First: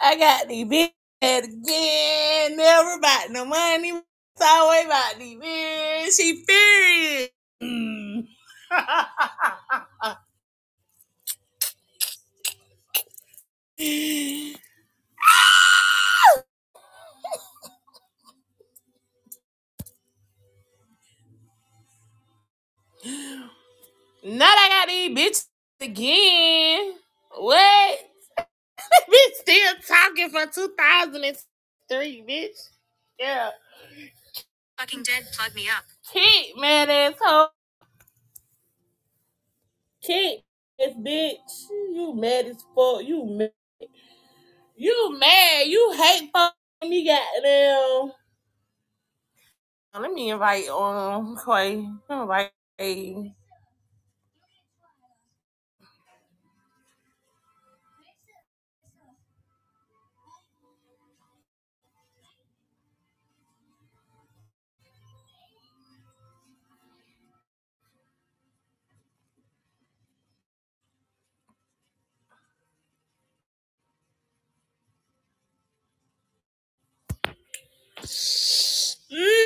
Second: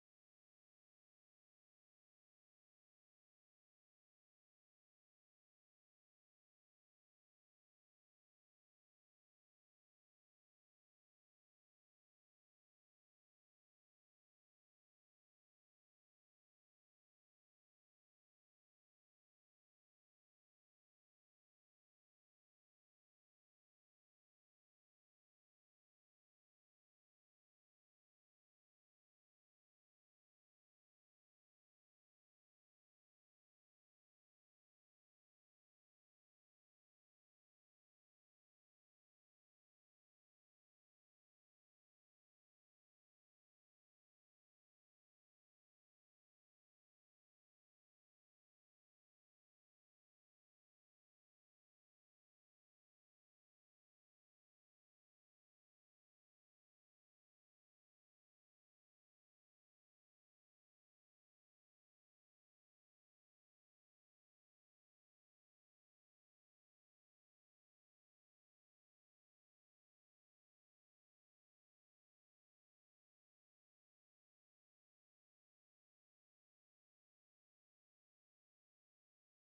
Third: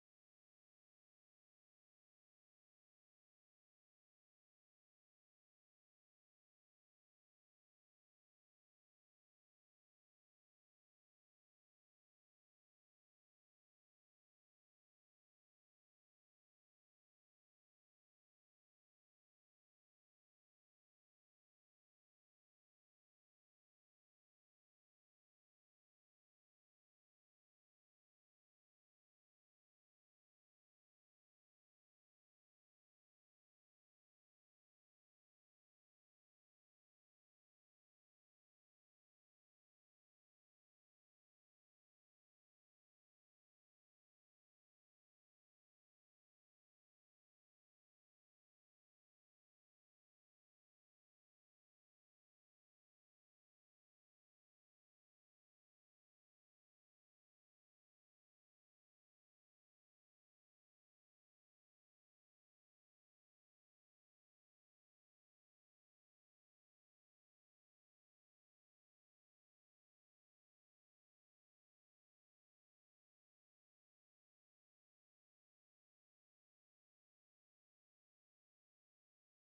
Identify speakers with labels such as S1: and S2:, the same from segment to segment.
S1: I got the big head again. Never about no money. It's always about the bitch. She furious. Mm. Not I got these bitches again. What? bitch still talking for 2003, bitch. Yeah. Fucking dead, plug me up. Keep mad asshole. Keep this bitch. You mad as fuck. You mad. You mad. You hate fucking me goddamn. Let me invite um Clay. Let me invite Clay. Mm,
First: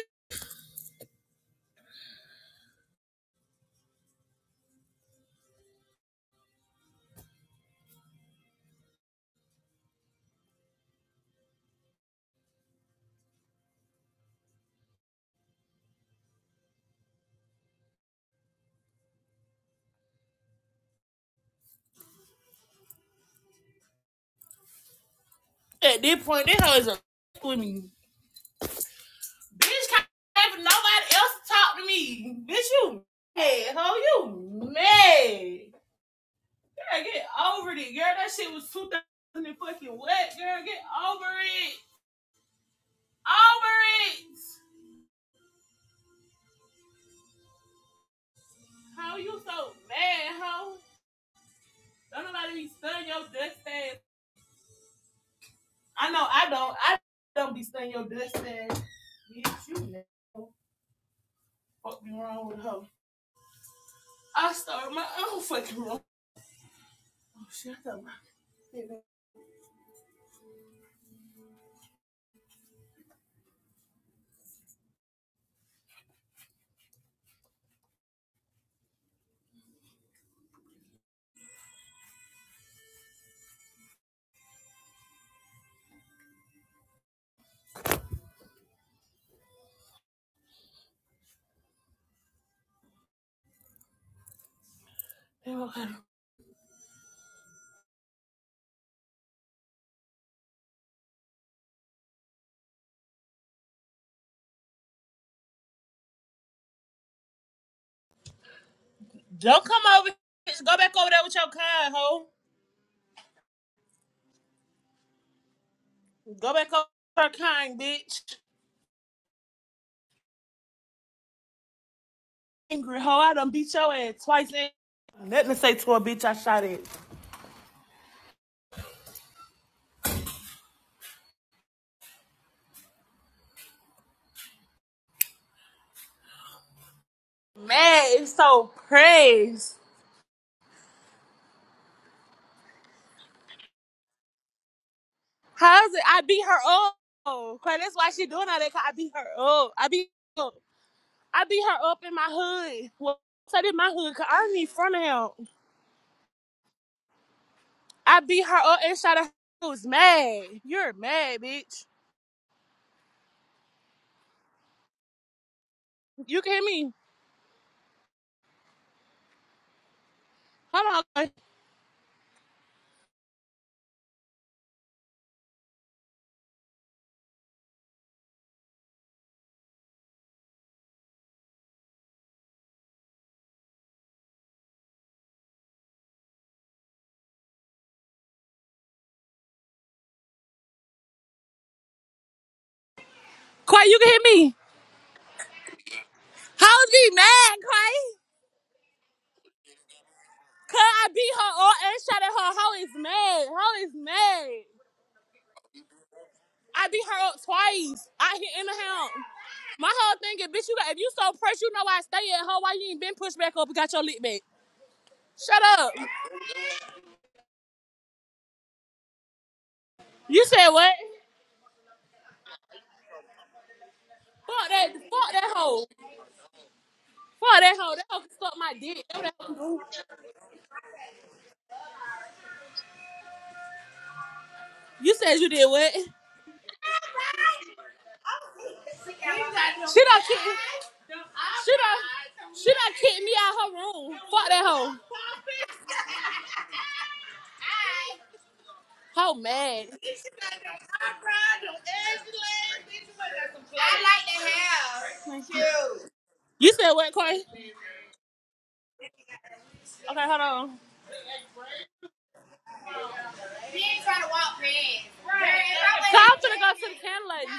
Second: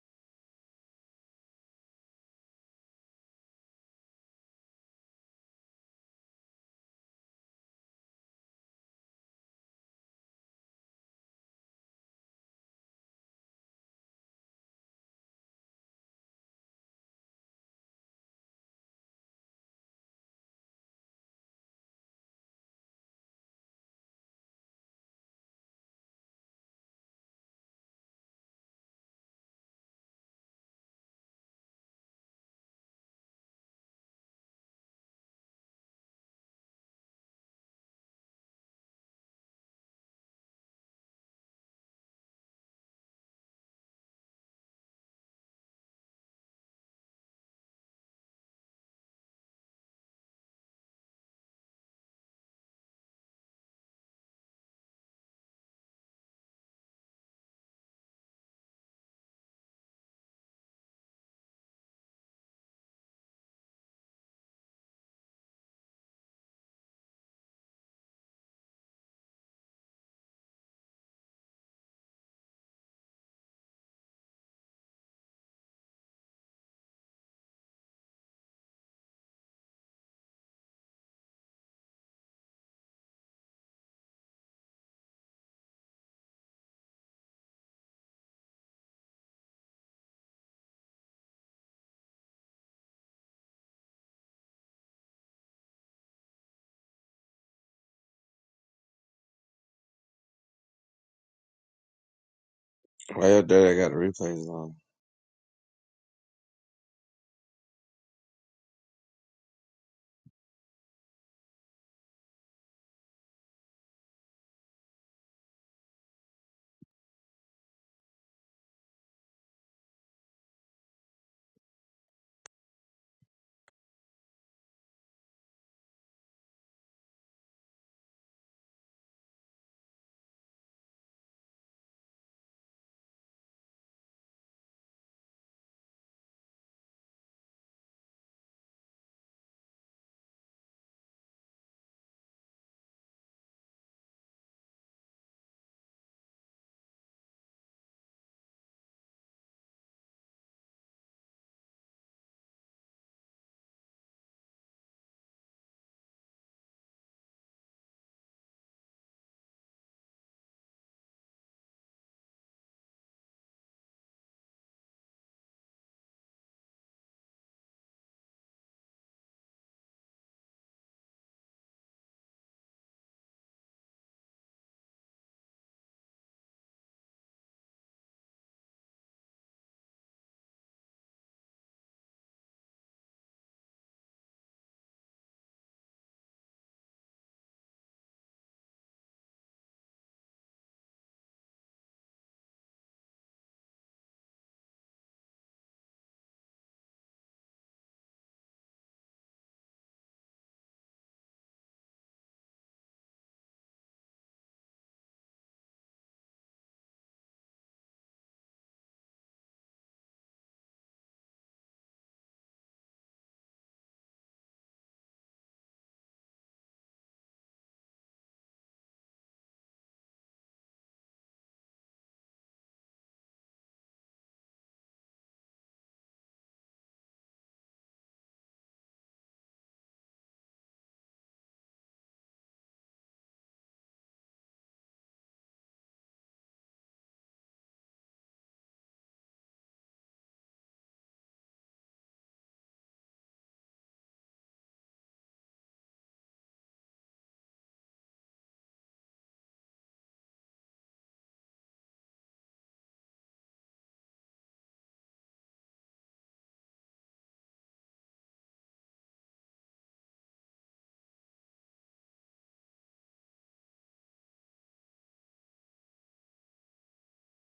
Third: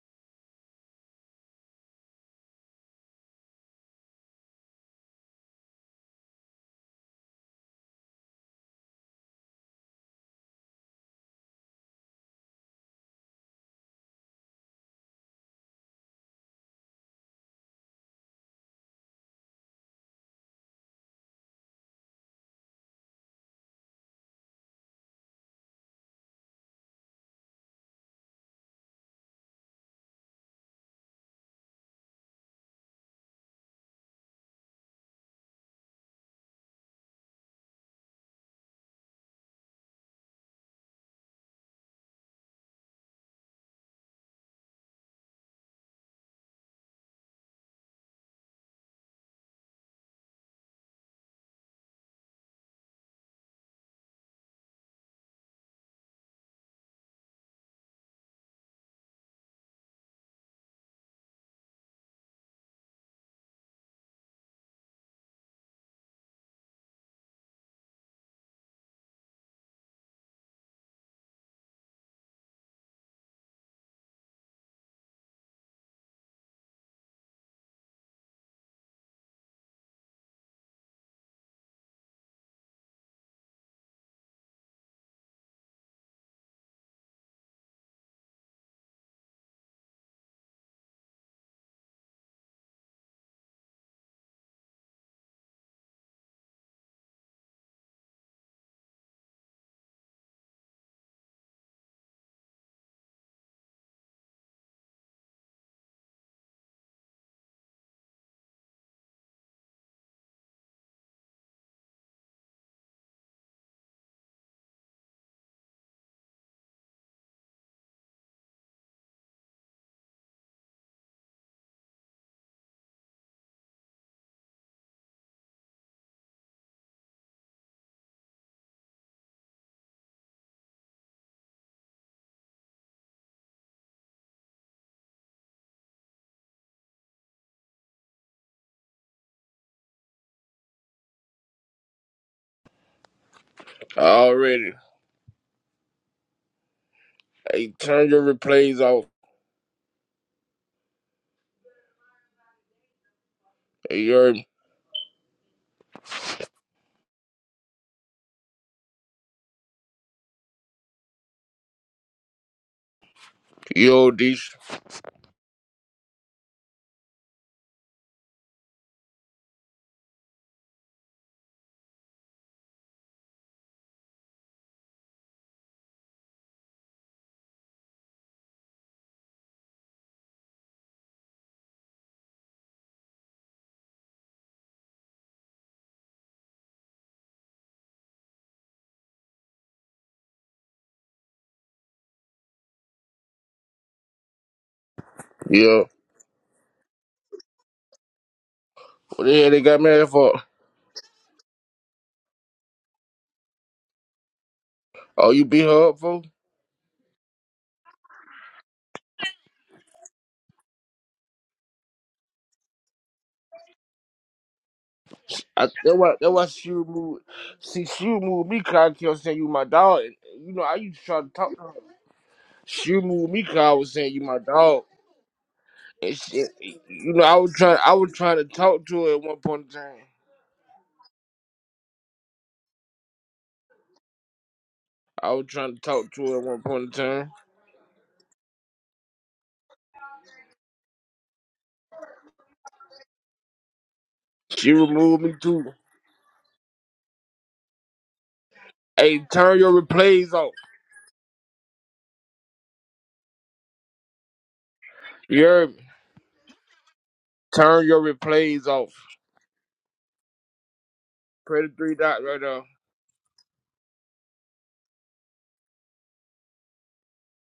S1: at this point, that hoe is a with me. Bitch can't have nobody else to talk to me. Bitch, you mad, hoe, you mad. Girl, get over it. Girl, that shit was 2000 and fucking what? Girl, get over it. Over it. How you so mad, hoe? Don't nobody be stunning your dust ass. I know I don't. I don't be stunning your dust ass. Bitch, you mad. fucking wrong with her. I started my own fucking wrong. Oh shit, I got my Okay.
S2: Why your daddy got the replays on?
S1: Don't come over. Just go back over there with your kind, ho. Go back over her kind, bitch. Angry ho, I done beat your ass twice. in. let me say to a bitch, I shot it. Man, it's so praise.
S3: Already.
S1: How's it? I beat her up. Cause
S3: Hey,
S1: that's
S3: turn
S1: why
S3: your
S1: she doing all that.
S3: replays
S1: Cause I
S3: off.
S1: beat her up. I beat her up. I beat her up in my hood. Well, I did my
S3: Hey, you
S1: hood. Cause
S3: heard me?
S1: I'm in front of him. I beat her up and shot her. I was mad. You're mad, bitch.
S3: You old dish.
S1: You can hit me. Hold on, Quay. you can hit me.
S3: Yeah.
S1: Hoes be mad, Quay.
S3: What the hell they got mad for?
S1: Cause I beat her up and shot at her. Ho is mad. Ho is mad.
S3: Oh, you beat her up for?
S1: I beat her up twice. I hit in the house. My whole thing is, bitch, you got, if you so pressed, you know I stay at home. Why you ain't been pushed back up and got your lick back? Shut
S3: I,
S1: up.
S3: that why that why she moved. See, she moved me. Cause I kept saying you my dog. And,
S1: You
S3: you know,
S1: said
S3: I
S1: what?
S3: used to try to talk to her. She moved me. Cause I was saying you my
S1: Fuck
S3: dog.
S1: that. Fuck that hoe.
S3: And she, you know, I was
S1: Fuck that
S3: trying. I
S1: hoe. That
S3: was
S1: hoe can
S3: trying to
S1: suck my
S3: talk
S1: dick.
S3: to her at one point in time.
S1: You
S3: I
S1: said
S3: was
S1: you did
S3: trying to
S1: what?
S3: talk to her at one point in time.
S1: She done kicked me. She done, she done kicked me out her room. Fuck that
S3: She
S1: hoe.
S3: removed me too. Hey,
S1: Ho
S3: turn your
S1: mad.
S3: replays off. You heard me?
S1: You said what, Corey?
S3: Turn your replays off.
S1: Okay, hold on.
S3: Press the three dots right there.
S1: Cause I'm finna go to the candlelight.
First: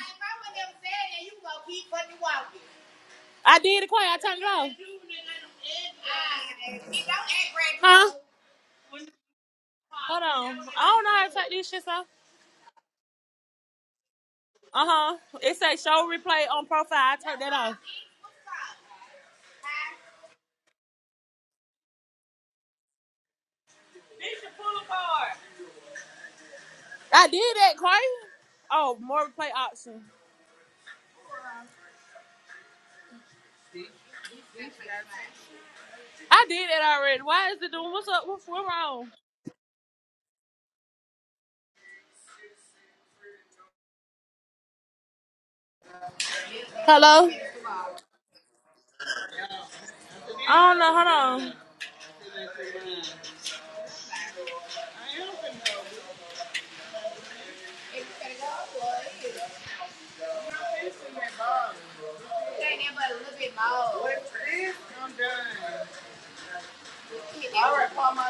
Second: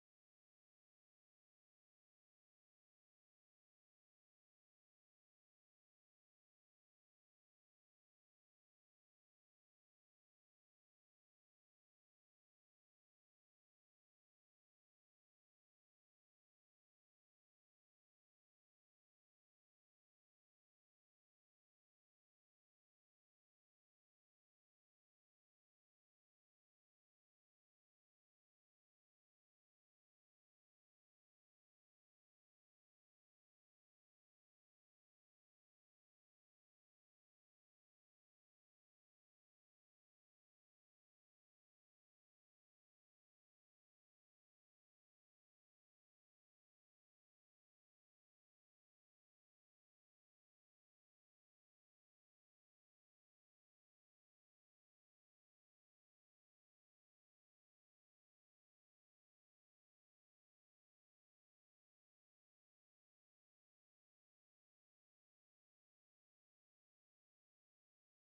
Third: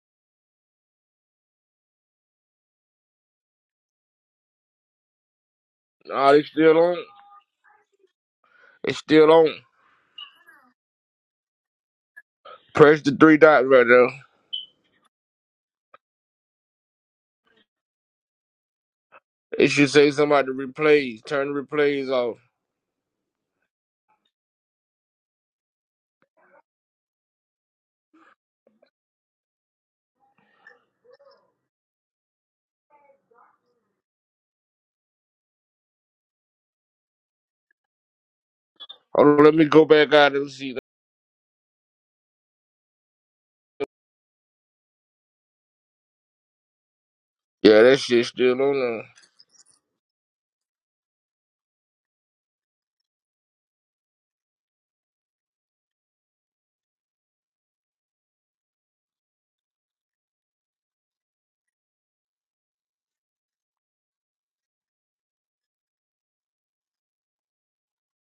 S1: I did it quiet. I turned it off.
S3: Nah, it's still on.
S1: Huh?
S3: It's still on.
S1: Hold on. I don't know how to take these shits off.
S3: Press the three dots right there.
S1: Uh huh. It says show replay on profile. I turned that off.
S3: It should say somebody replays. Turn the replays off.
S1: I did that, Corey. Oh, more replay option. I did that already. Why is it doing? What's up? What's what's wrong?
S3: Hold on, let me go back out and see. that.
S1: Hello.
S3: Yeah, that shit still on
S1: I don't know. Hold on.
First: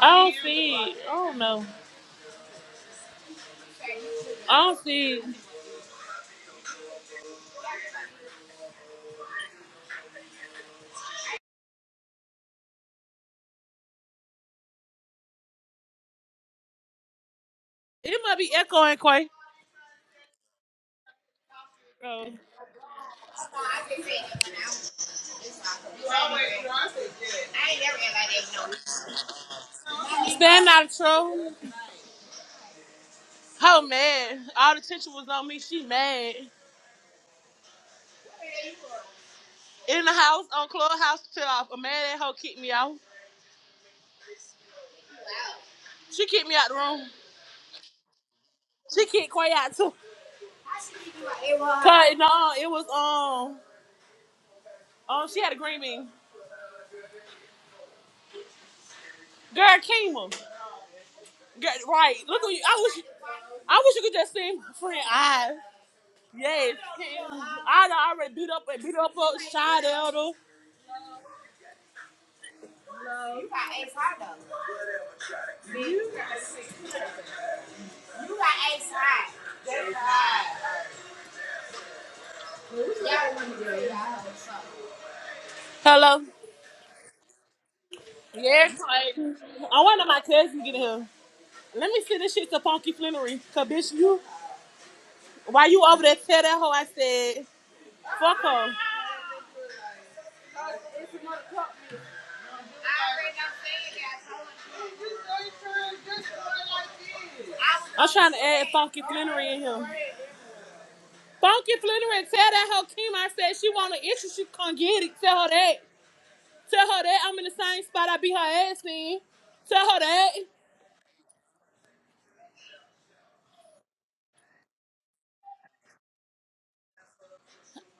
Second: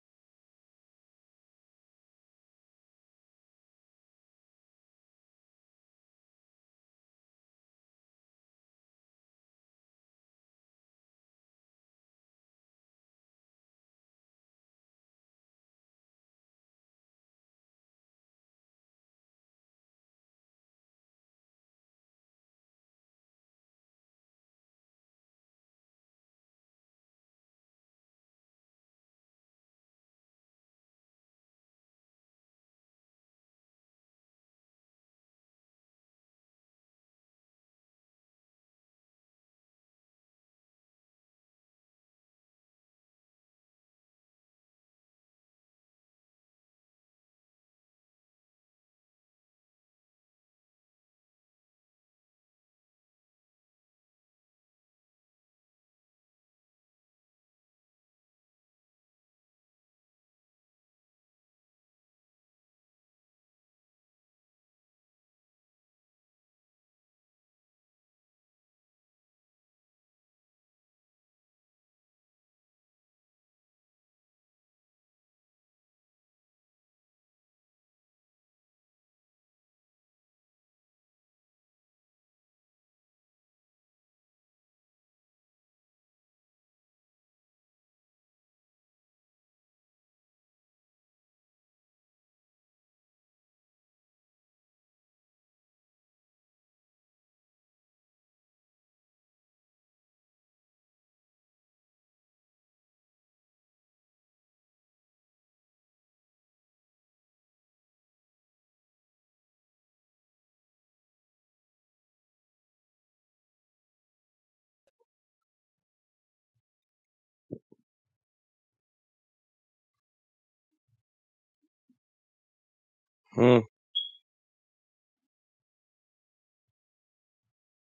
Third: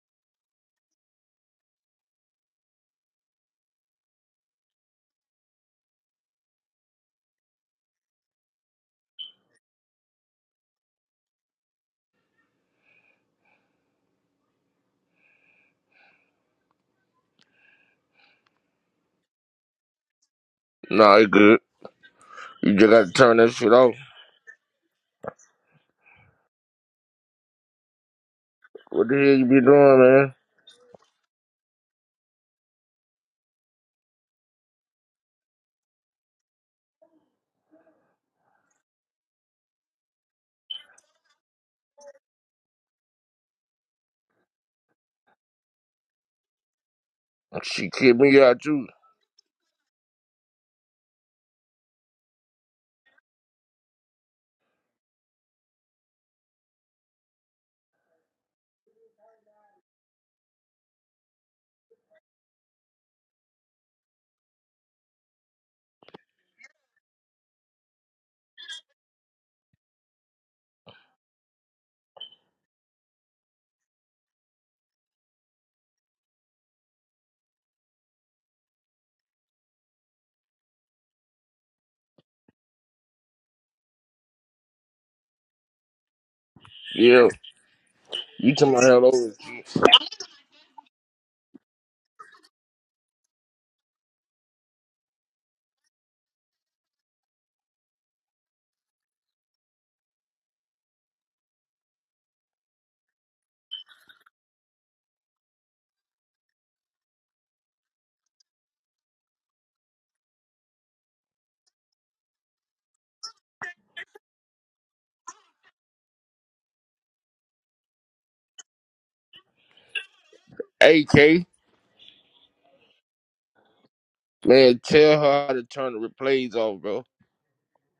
S1: I don't see it. I don't know. I don't see. It might be echoing, Quay.
S3: there. Nah, it's good.
S1: Oh.
S3: You just gotta turn that shit off. What the hell you be doing, man?
S1: Stand out of trouble. Oh man, all the attention was on me. She mad. In the house on clubhouse till off. A man that hoe kicked me out. She kicked me out the room.
S3: She kicked me out too.
S1: She kicked Quay out too. Cause no, it was um um she had a green bean. Girl Kima. Girl, right. Look at you. I wish I wish you could just see my friend I. Yes. I done already beat up and beat up up Shy Elder. You got ace high though. You got ace high. Ace high. Hello.
S3: Yeah, you took
S1: Yes,
S3: my hell over.
S1: Clayton. I wonder my cousin get here. Let me see this shit to Punky Flannery. Cause bitch, you why you over there tell that hoe I said fuck her. I'm trying to add Funky Flannery in here. Funky Flannery, tell that hoe Kim I said she want an issue, she can not get it. Tell her that. Tell her that I'm in the same spot I beat her ass in. Tell her that.
S3: AK,
S2: Hmm.
S3: man, tell her how to turn the replays off, bro.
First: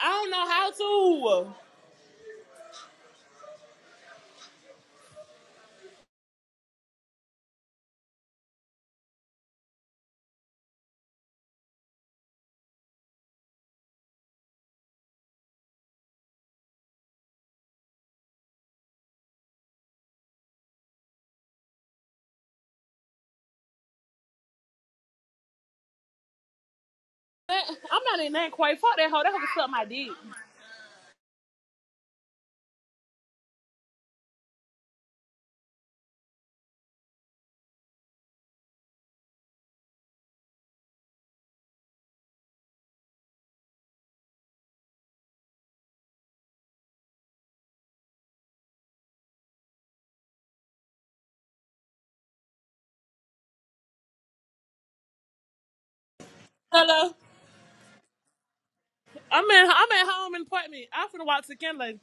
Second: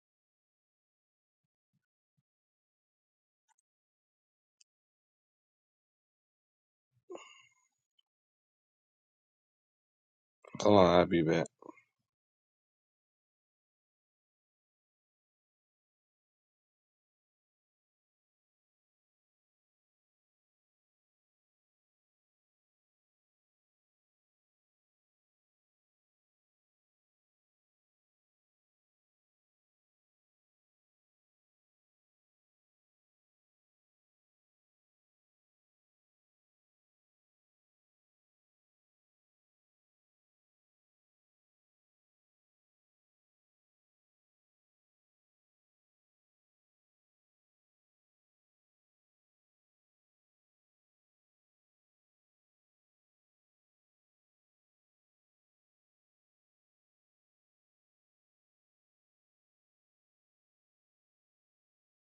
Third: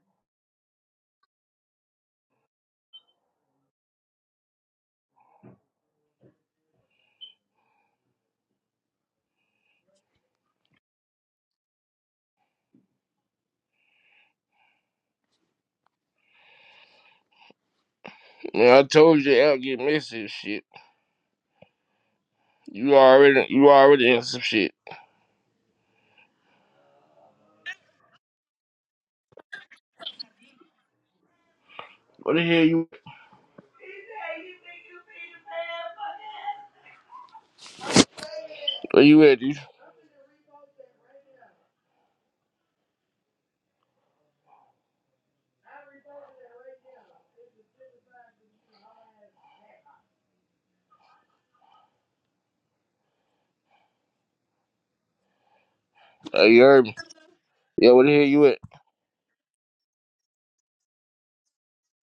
S1: I don't know how to.
S2: Hold on, I'll be back.
S3: Man, I told you, I'll get messy and shit. You already, you already in some shit.
S1: I'm not in that quite. Fuck that hoe. That hoe can suck my dick.
S3: What the hell you Where you at, dude? Uh, you heard me.
S1: Hello.
S3: Yeah, where the hell you at?
S1: I'm in. I'm at home in the apartment. I'm finna walk to Kenley.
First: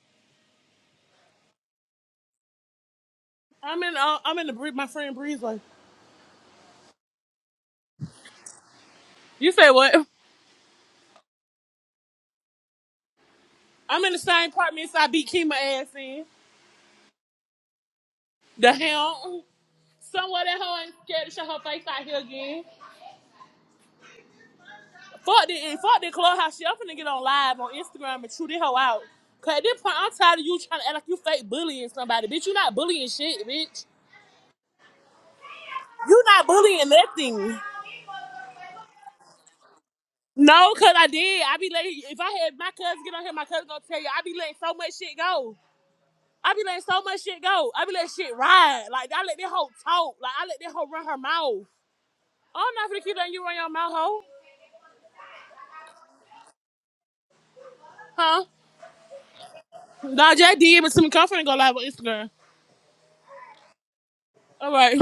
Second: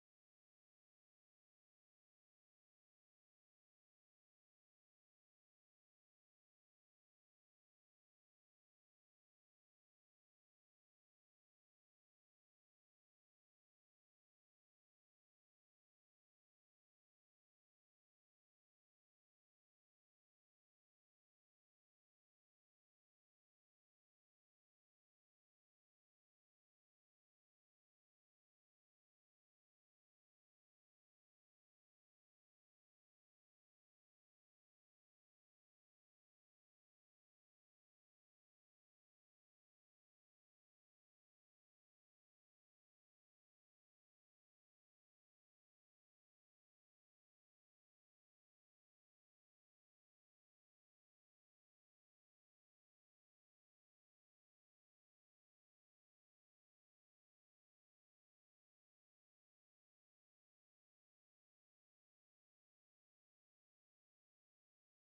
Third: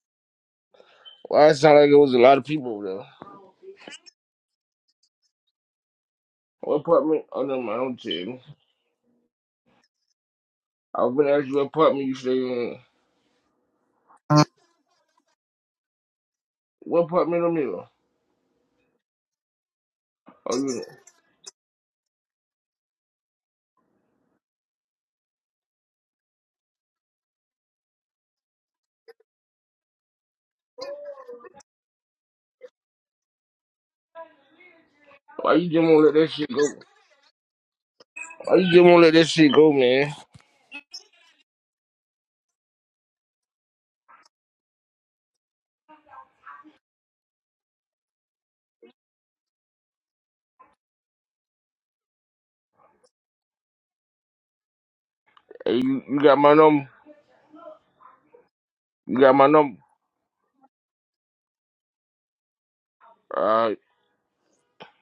S3: Why it sound like it was a lot of people over there?
S1: I'm in. Uh, I'm in the Bree- my friend Breeze. Like
S3: What apartment? Oh, no, my own team.
S1: you say what?
S3: I was gonna ask you what apartment you stay in.
S1: I'm in the same apartment so I beat Kima ass in.
S3: What apartment I'm in?
S1: The hell. Somewhere
S3: Oh,
S1: that hoe
S3: you,
S1: ain't scared to show her face out here again. Fuck the fuck the clubhouse shit. I'm finna get on live on Instagram and chew this hoe out. Cause at this point I'm tired of you trying to act like you fake bullying somebody. Bitch, you not bullying shit, bitch.
S3: why you just won't let
S1: You
S3: that
S1: not
S3: shit go?
S1: bullying nothing.
S3: Why you just won't let that shit go, man?
S1: No, cause I did. I be letting if I had my cousin get on here, my cousin gonna tell you I be letting so much shit go. I be letting so much shit go. I be letting shit ride. Like I let this hoe talk. Like I let this hoe run her mouth. I'm not gonna keep letting you run your mouth, hoe.
S3: Hey, you, you got my number?
S1: Huh?
S3: You got my number?
S1: Nah, J D, but some to me. Come go live on Instagram.
S3: Uh,
S1: All right.